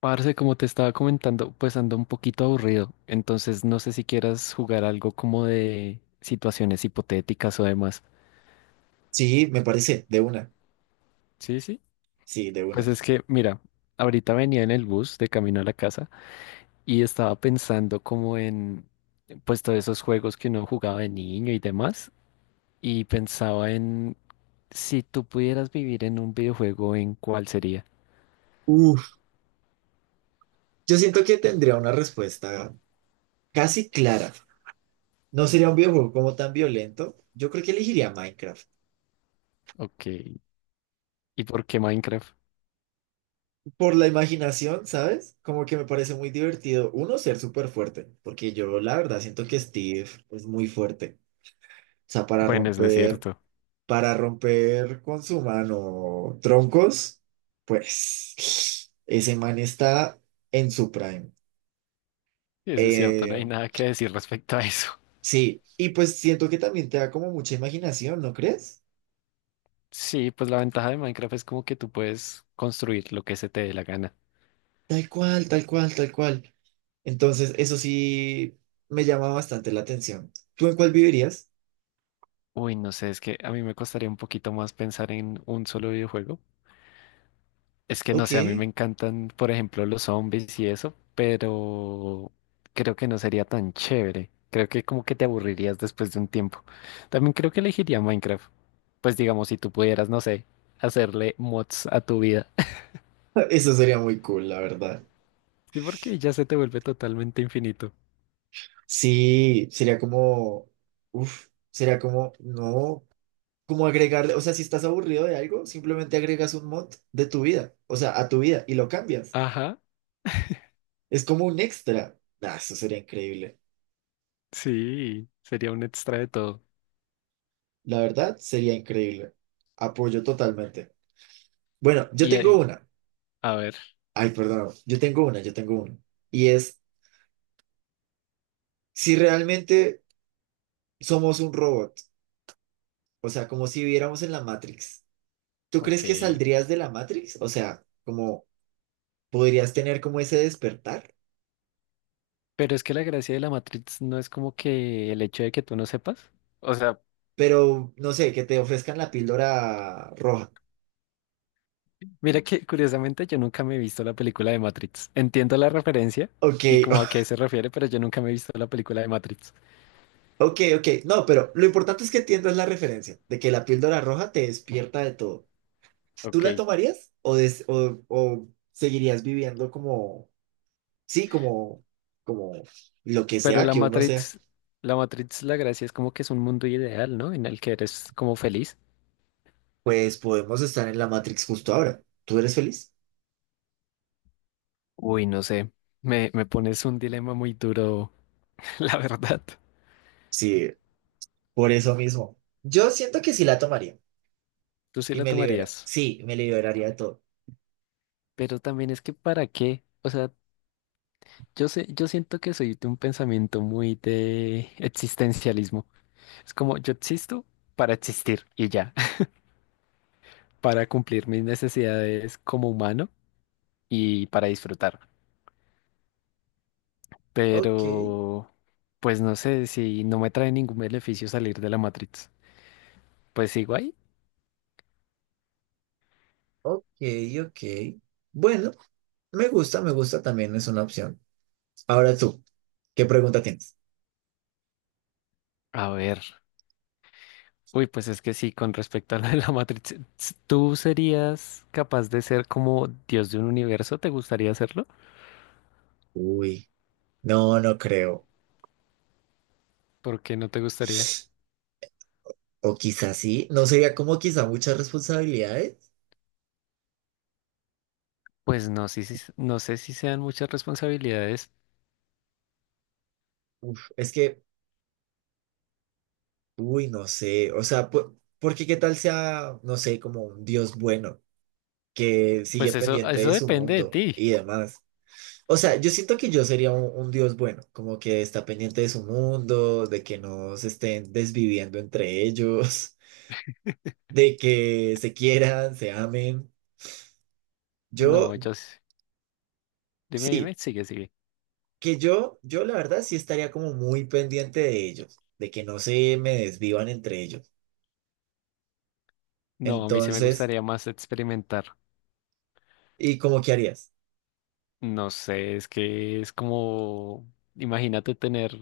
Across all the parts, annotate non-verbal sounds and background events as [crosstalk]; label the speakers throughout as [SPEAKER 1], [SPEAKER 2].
[SPEAKER 1] Parce, como te estaba comentando, pues ando un poquito aburrido, entonces no sé si quieras jugar algo como de situaciones hipotéticas o demás.
[SPEAKER 2] Sí, me parece, de una.
[SPEAKER 1] Sí, sí.
[SPEAKER 2] Sí, de
[SPEAKER 1] Pues
[SPEAKER 2] una.
[SPEAKER 1] es que, mira, ahorita venía en el bus de camino a la casa y estaba pensando como en, pues todos esos juegos que uno jugaba de niño y demás, y pensaba en si tú pudieras vivir en un videojuego, ¿en cuál sería?
[SPEAKER 2] Uf, yo siento que tendría una respuesta casi clara. No sería un videojuego como tan violento. Yo creo que elegiría Minecraft.
[SPEAKER 1] Ok. ¿Y por qué Minecraft?
[SPEAKER 2] Por la imaginación, ¿sabes? Como que me parece muy divertido. Uno, ser súper fuerte, porque yo la verdad siento que Steve es muy fuerte. O sea,
[SPEAKER 1] Bueno,
[SPEAKER 2] para romper con su mano troncos, pues [sniffs] ese man está en su prime.
[SPEAKER 1] eso es cierto, no
[SPEAKER 2] Eh,
[SPEAKER 1] hay nada que decir respecto a eso.
[SPEAKER 2] Sí, y pues siento que también te da como mucha imaginación, ¿no crees?
[SPEAKER 1] Sí, pues la ventaja de Minecraft es como que tú puedes construir lo que se te dé la gana.
[SPEAKER 2] Tal cual, tal cual, tal cual. Entonces, eso sí me llama bastante la atención. ¿Tú en cuál vivirías?
[SPEAKER 1] Uy, no sé, es que a mí me costaría un poquito más pensar en un solo videojuego. Es que no
[SPEAKER 2] Ok,
[SPEAKER 1] sé, a mí me
[SPEAKER 2] [laughs]
[SPEAKER 1] encantan, por ejemplo, los zombies y eso, pero creo que no sería tan chévere. Creo que como que te aburrirías después de un tiempo. También creo que elegiría Minecraft. Pues digamos, si tú pudieras, no sé, hacerle mods a tu vida. [laughs]
[SPEAKER 2] eso sería muy cool, la verdad.
[SPEAKER 1] Sí, porque ya se te vuelve totalmente infinito.
[SPEAKER 2] Sí, sería como, sería como, no, como agregarle, o sea, si estás aburrido de algo, simplemente agregas un mod de tu vida, o sea, a tu vida y lo cambias.
[SPEAKER 1] Ajá,
[SPEAKER 2] Es como un extra. Ah, eso sería increíble.
[SPEAKER 1] sí, sería un extra de todo.
[SPEAKER 2] La verdad, sería increíble. Apoyo totalmente. Bueno, yo
[SPEAKER 1] Y
[SPEAKER 2] tengo
[SPEAKER 1] ahí-
[SPEAKER 2] una.
[SPEAKER 1] A ver,
[SPEAKER 2] Ay, perdón, yo tengo una, yo tengo una. Y es, si realmente somos un robot, o sea, como si viviéramos en la Matrix, ¿tú
[SPEAKER 1] ok.
[SPEAKER 2] crees que saldrías de la Matrix? O sea, como podrías tener como ese despertar,
[SPEAKER 1] Pero es que la gracia de la Matrix no es como que el hecho de que tú no sepas. O sea,
[SPEAKER 2] pero no sé, que te ofrezcan la píldora roja.
[SPEAKER 1] mira que curiosamente yo nunca me he visto la película de Matrix. Entiendo la referencia
[SPEAKER 2] Ok,
[SPEAKER 1] y como a qué
[SPEAKER 2] [laughs]
[SPEAKER 1] se refiere, pero yo nunca me he visto la película de Matrix.
[SPEAKER 2] ok, ok. No, pero lo importante es que entiendas la referencia de que la píldora roja te despierta de todo. ¿Tú
[SPEAKER 1] Ok.
[SPEAKER 2] la tomarías o, o seguirías viviendo como... sí, como, como lo que
[SPEAKER 1] Pero
[SPEAKER 2] sea
[SPEAKER 1] la
[SPEAKER 2] que uno sea,
[SPEAKER 1] Matrix, la Matrix, la gracia es como que es un mundo ideal, ¿no? En el que eres como feliz.
[SPEAKER 2] pues podemos estar en la Matrix justo ahora. ¿Tú eres feliz?
[SPEAKER 1] Uy, no sé. Me pones un dilema muy duro, [laughs] la verdad.
[SPEAKER 2] Sí, por eso mismo. Yo siento que sí la tomaría
[SPEAKER 1] Tú sí
[SPEAKER 2] y
[SPEAKER 1] la
[SPEAKER 2] me libera.
[SPEAKER 1] tomarías.
[SPEAKER 2] Sí, me liberaría de todo.
[SPEAKER 1] Pero también es que ¿para qué? O sea, yo sé, yo siento que soy de un pensamiento muy de existencialismo. Es como yo existo para existir y ya, [laughs] para cumplir mis necesidades como humano y para disfrutar.
[SPEAKER 2] Ok,
[SPEAKER 1] Pero, pues no sé si no me trae ningún beneficio salir de la Matrix. Pues sigo ahí.
[SPEAKER 2] ok, ok. Bueno, me gusta también, es una opción. Ahora tú, ¿qué pregunta tienes?
[SPEAKER 1] A ver. Uy, pues es que sí, con respecto a lo de la Matrix, ¿tú serías capaz de ser como Dios de un universo? ¿Te gustaría hacerlo?
[SPEAKER 2] Uy, no, no creo.
[SPEAKER 1] ¿Por qué no te gustaría?
[SPEAKER 2] O quizás sí, no sería como quizá muchas responsabilidades.
[SPEAKER 1] Pues no, sí, no sé si sean muchas responsabilidades.
[SPEAKER 2] Uf, es que No sé, o sea, porque qué tal sea, no sé, como un Dios bueno que sigue
[SPEAKER 1] Pues eso,
[SPEAKER 2] pendiente
[SPEAKER 1] eso
[SPEAKER 2] de su
[SPEAKER 1] depende de
[SPEAKER 2] mundo
[SPEAKER 1] ti.
[SPEAKER 2] y demás. O sea, yo siento que yo sería un Dios bueno, como que está pendiente de su mundo, de que no se estén desviviendo entre ellos, [laughs] de que se quieran, se amen. Yo,
[SPEAKER 1] No, dime,
[SPEAKER 2] sí,
[SPEAKER 1] dime, sigue, sigue.
[SPEAKER 2] que yo la verdad sí estaría como muy pendiente de ellos, de que no se me desvivan entre ellos.
[SPEAKER 1] No, a mí sí me
[SPEAKER 2] Entonces,
[SPEAKER 1] gustaría más experimentar.
[SPEAKER 2] ¿y cómo qué harías?
[SPEAKER 1] No sé, es que es como, imagínate tener,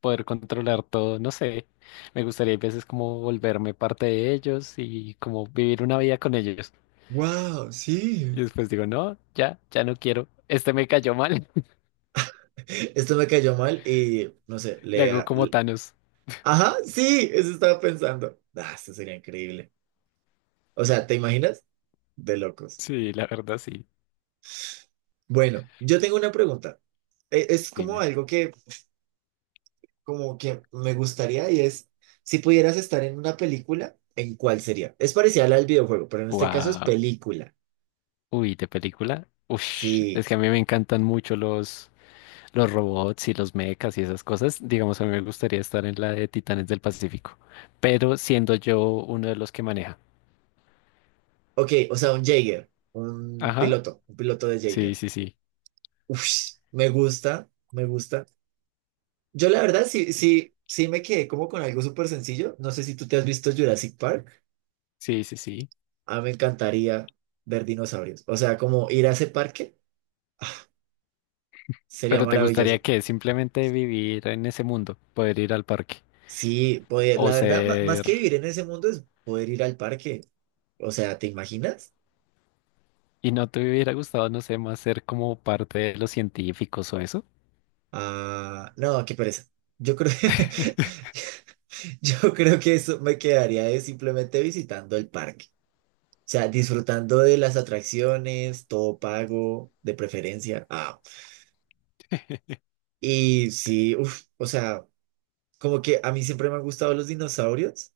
[SPEAKER 1] poder controlar todo, no sé. Me gustaría a veces como volverme parte de ellos y como vivir una vida con ellos.
[SPEAKER 2] Wow, sí.
[SPEAKER 1] Y después digo, no, ya, ya no quiero. Este me cayó mal. [laughs]
[SPEAKER 2] [laughs] Esto me cayó mal y no sé,
[SPEAKER 1] Le
[SPEAKER 2] le...
[SPEAKER 1] hago
[SPEAKER 2] a-
[SPEAKER 1] como
[SPEAKER 2] le-
[SPEAKER 1] Thanos.
[SPEAKER 2] Ajá, sí, eso estaba pensando. Ah, esto sería increíble. O sea, ¿te imaginas? De locos.
[SPEAKER 1] Sí, la verdad, sí.
[SPEAKER 2] Bueno, yo tengo una pregunta. Es como
[SPEAKER 1] Dime.
[SPEAKER 2] algo que, como que me gustaría y es, si pudieras estar en una película, ¿en cuál sería? Es parecida a la del videojuego, pero en este caso es
[SPEAKER 1] Wow.
[SPEAKER 2] película.
[SPEAKER 1] Uy, de película. Ush, es
[SPEAKER 2] Sí.
[SPEAKER 1] que a mí me encantan mucho los robots y los mechas y esas cosas. Digamos, a mí me gustaría estar en la de Titanes del Pacífico, pero siendo yo uno de los que maneja.
[SPEAKER 2] Ok, o sea, un Jaeger,
[SPEAKER 1] Ajá.
[SPEAKER 2] un piloto de
[SPEAKER 1] Sí,
[SPEAKER 2] Jaeger.
[SPEAKER 1] sí, sí.
[SPEAKER 2] Uf, me gusta, me gusta. Yo la verdad sí, sí, sí me quedé como con algo súper sencillo. No sé si tú te has visto Jurassic Park.
[SPEAKER 1] Sí, sí, sí.
[SPEAKER 2] A mí me encantaría ver dinosaurios. O sea, como ir a ese parque ah, sería
[SPEAKER 1] Pero ¿te gustaría
[SPEAKER 2] maravilloso.
[SPEAKER 1] que simplemente vivir en ese mundo, poder ir al parque
[SPEAKER 2] Sí, poder,
[SPEAKER 1] o
[SPEAKER 2] la verdad, más
[SPEAKER 1] ser...
[SPEAKER 2] que vivir en ese mundo es poder ir al parque. O sea, ¿te imaginas?
[SPEAKER 1] ¿Y no te hubiera gustado, no sé, más ser como parte de los científicos o eso?
[SPEAKER 2] Ah, no, qué pereza. Yo creo, [laughs] yo creo que eso me quedaría de simplemente visitando el parque. O sea, disfrutando de las atracciones, todo pago, de preferencia. Ah,
[SPEAKER 1] [laughs]
[SPEAKER 2] y sí, uff, o sea, como que a mí siempre me han gustado los dinosaurios,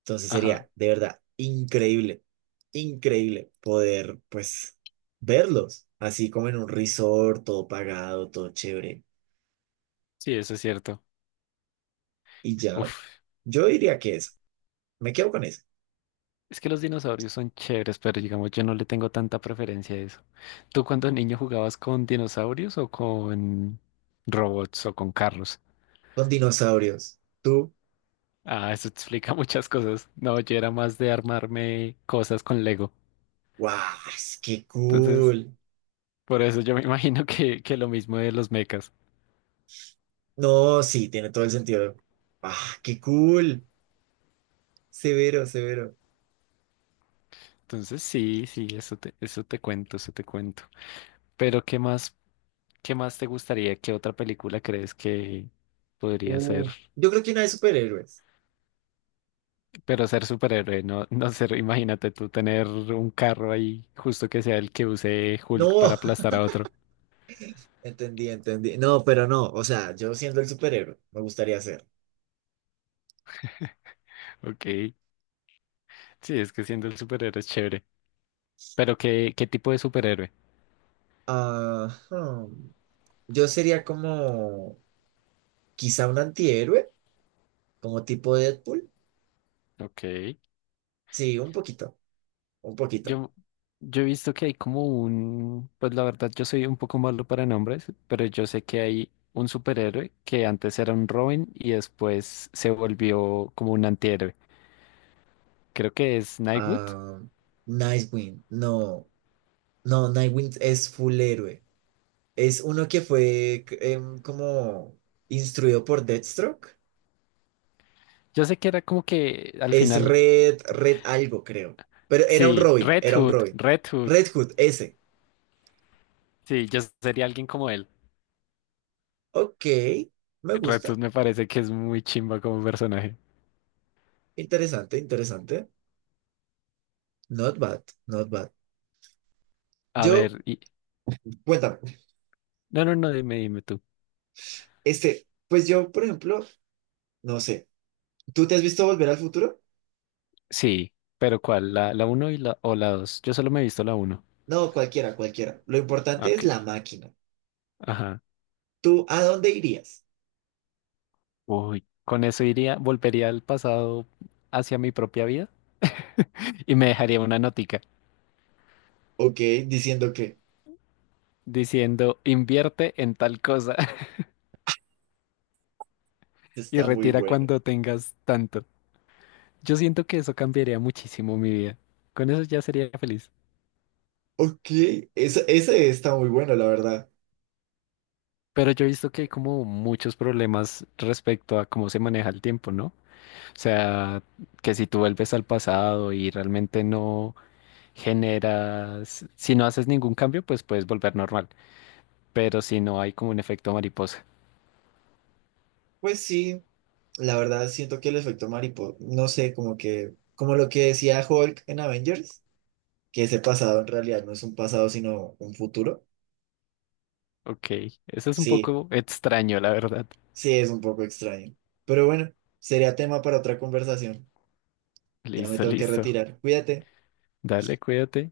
[SPEAKER 2] entonces
[SPEAKER 1] Ajá.
[SPEAKER 2] sería de verdad increíble, increíble poder pues verlos, así como en un resort, todo pagado, todo chévere.
[SPEAKER 1] Sí, eso es cierto.
[SPEAKER 2] Y ya,
[SPEAKER 1] Uf.
[SPEAKER 2] yo diría que eso, me quedo con eso,
[SPEAKER 1] Es que los dinosaurios son chéveres, pero digamos, yo no le tengo tanta preferencia a eso. ¿Tú cuando niño jugabas con dinosaurios o con robots o con carros?
[SPEAKER 2] con dinosaurios. Tú,
[SPEAKER 1] Ah, eso explica [laughs] muchas cosas. No, yo era más de armarme cosas con Lego.
[SPEAKER 2] wow, qué
[SPEAKER 1] Entonces,
[SPEAKER 2] cool.
[SPEAKER 1] por eso yo me [laughs] imagino que, lo mismo de los mechas.
[SPEAKER 2] No, sí, tiene todo el sentido. Ah, qué cool. Severo, severo.
[SPEAKER 1] Entonces, sí, sí, eso te cuento, Pero, qué más te gustaría? ¿Qué otra película crees que podría ser?
[SPEAKER 2] Uf, yo creo que una de superhéroes.
[SPEAKER 1] Pero ser superhéroe, no, [laughs] no ser, imagínate tú tener un carro ahí, justo que sea el que use Hulk para
[SPEAKER 2] No.
[SPEAKER 1] aplastar a otro.
[SPEAKER 2] Entendí, entendí. No, pero no, o sea, yo siendo el superhéroe, me gustaría ser.
[SPEAKER 1] [laughs] Ok. Sí, es que siendo el superhéroe es chévere. Pero ¿qué tipo de superhéroe?
[SPEAKER 2] Ajá. Yo sería como quizá un antihéroe, como tipo Deadpool.
[SPEAKER 1] Ok.
[SPEAKER 2] Sí, un poquito, un poquito.
[SPEAKER 1] Yo, yo he visto que hay como un, pues la verdad yo soy un poco malo para nombres, pero yo sé que hay un superhéroe que antes era un Robin y después se volvió como un antihéroe. Creo que es Nightwood.
[SPEAKER 2] Ah, Nightwing, no, no, Nightwing es full héroe. Es uno que fue como instruido por Deathstroke.
[SPEAKER 1] Yo sé que era como que al
[SPEAKER 2] Es
[SPEAKER 1] final,
[SPEAKER 2] Red, Red algo, creo. Pero era un
[SPEAKER 1] sí,
[SPEAKER 2] Robin,
[SPEAKER 1] Red
[SPEAKER 2] era un
[SPEAKER 1] Hood,
[SPEAKER 2] Robin.
[SPEAKER 1] Red Hood.
[SPEAKER 2] Red Hood, ese.
[SPEAKER 1] Sí, yo sería alguien como él.
[SPEAKER 2] Ok, me gusta.
[SPEAKER 1] Retus me parece que es muy chimba como personaje.
[SPEAKER 2] Interesante, interesante. Not bad, not bad.
[SPEAKER 1] A
[SPEAKER 2] Yo,
[SPEAKER 1] ver, y...
[SPEAKER 2] cuéntame,
[SPEAKER 1] No, no, no, dime, dime tú.
[SPEAKER 2] este, pues yo, por ejemplo, no sé, ¿tú te has visto Volver al Futuro?
[SPEAKER 1] Sí, pero ¿cuál? ¿La uno y la, o la dos? Yo solo me he visto la uno.
[SPEAKER 2] No, cualquiera, cualquiera. Lo
[SPEAKER 1] Ah,
[SPEAKER 2] importante es
[SPEAKER 1] ok,
[SPEAKER 2] la máquina.
[SPEAKER 1] ajá.
[SPEAKER 2] ¿Tú a dónde irías?
[SPEAKER 1] Uy, con eso iría, volvería al pasado hacia mi propia vida y me dejaría una notica
[SPEAKER 2] Ok, diciendo que
[SPEAKER 1] diciendo invierte en tal cosa [laughs] y
[SPEAKER 2] está muy
[SPEAKER 1] retira
[SPEAKER 2] bueno.
[SPEAKER 1] cuando tengas tanto. Yo siento que eso cambiaría muchísimo mi vida. Con eso ya sería feliz.
[SPEAKER 2] Ok, ese está muy bueno, la verdad.
[SPEAKER 1] Pero yo he visto que hay como muchos problemas respecto a cómo se maneja el tiempo, ¿no? O sea, que si tú vuelves al pasado y realmente no generas, si no haces ningún cambio, pues puedes volver normal, pero si no hay como un efecto mariposa.
[SPEAKER 2] Pues sí, la verdad siento que el efecto mariposa, no sé, como que, como lo que decía Hulk en Avengers, que ese pasado en realidad no es un pasado, sino un futuro.
[SPEAKER 1] Ok, eso es un
[SPEAKER 2] Sí,
[SPEAKER 1] poco extraño, la verdad.
[SPEAKER 2] sí, es un poco extraño. Pero bueno, sería tema para otra conversación. Ya me
[SPEAKER 1] Listo,
[SPEAKER 2] tengo que
[SPEAKER 1] listo.
[SPEAKER 2] retirar. Cuídate.
[SPEAKER 1] Dale, cuídate.